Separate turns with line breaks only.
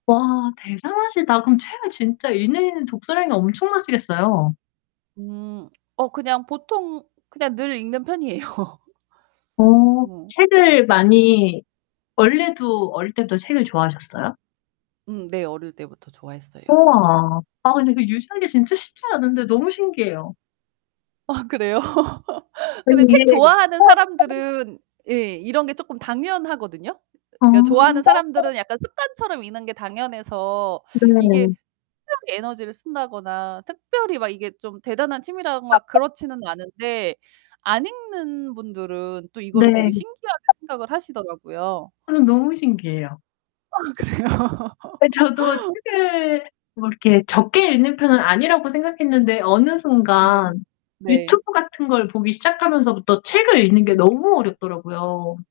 와 대단하시다. 그럼 책을 진짜 읽는 독서량이 엄청 나시겠어요.
음 어 그냥 보통 그냥 늘 읽는 편이에요.
어
어.
책을 많이 원래도 어릴 때부터 책을 좋아하셨어요?
음 네. 어릴 때부터 좋아했어요.
우와. 아 근데 그 유지하기 진짜 쉽지 않은데 너무 신기해요.
아 그래요? 근데
끈기에
책 좋아하는
어 [unintelligible]
사람들은 예 이런 게 쪼끔 당연하거든요?
어.
그러니까
다른
좋아하는
사람
사람들은 약간 습관처럼 읽는 게 당연해서 이게
네.
특별히 에너지를 쓴다거나 특별히 막 이게 좀 대단한
아
취미라거나
어.
그렇지는 않은데 안 읽는 분들은 또 이거를
네.
되게 신기하게 생각을 하시더라고요.
저는 너무 신기해요.
아 그래요?
예. 저도 책을 뭐 이렇게 적게 읽는 편은 아니라고 생각했는데 어느
네.
순간
네.
YouTube 같은 걸 보기 시작하면서부터 책을 읽는 게
음.
너무 어렵더라고요.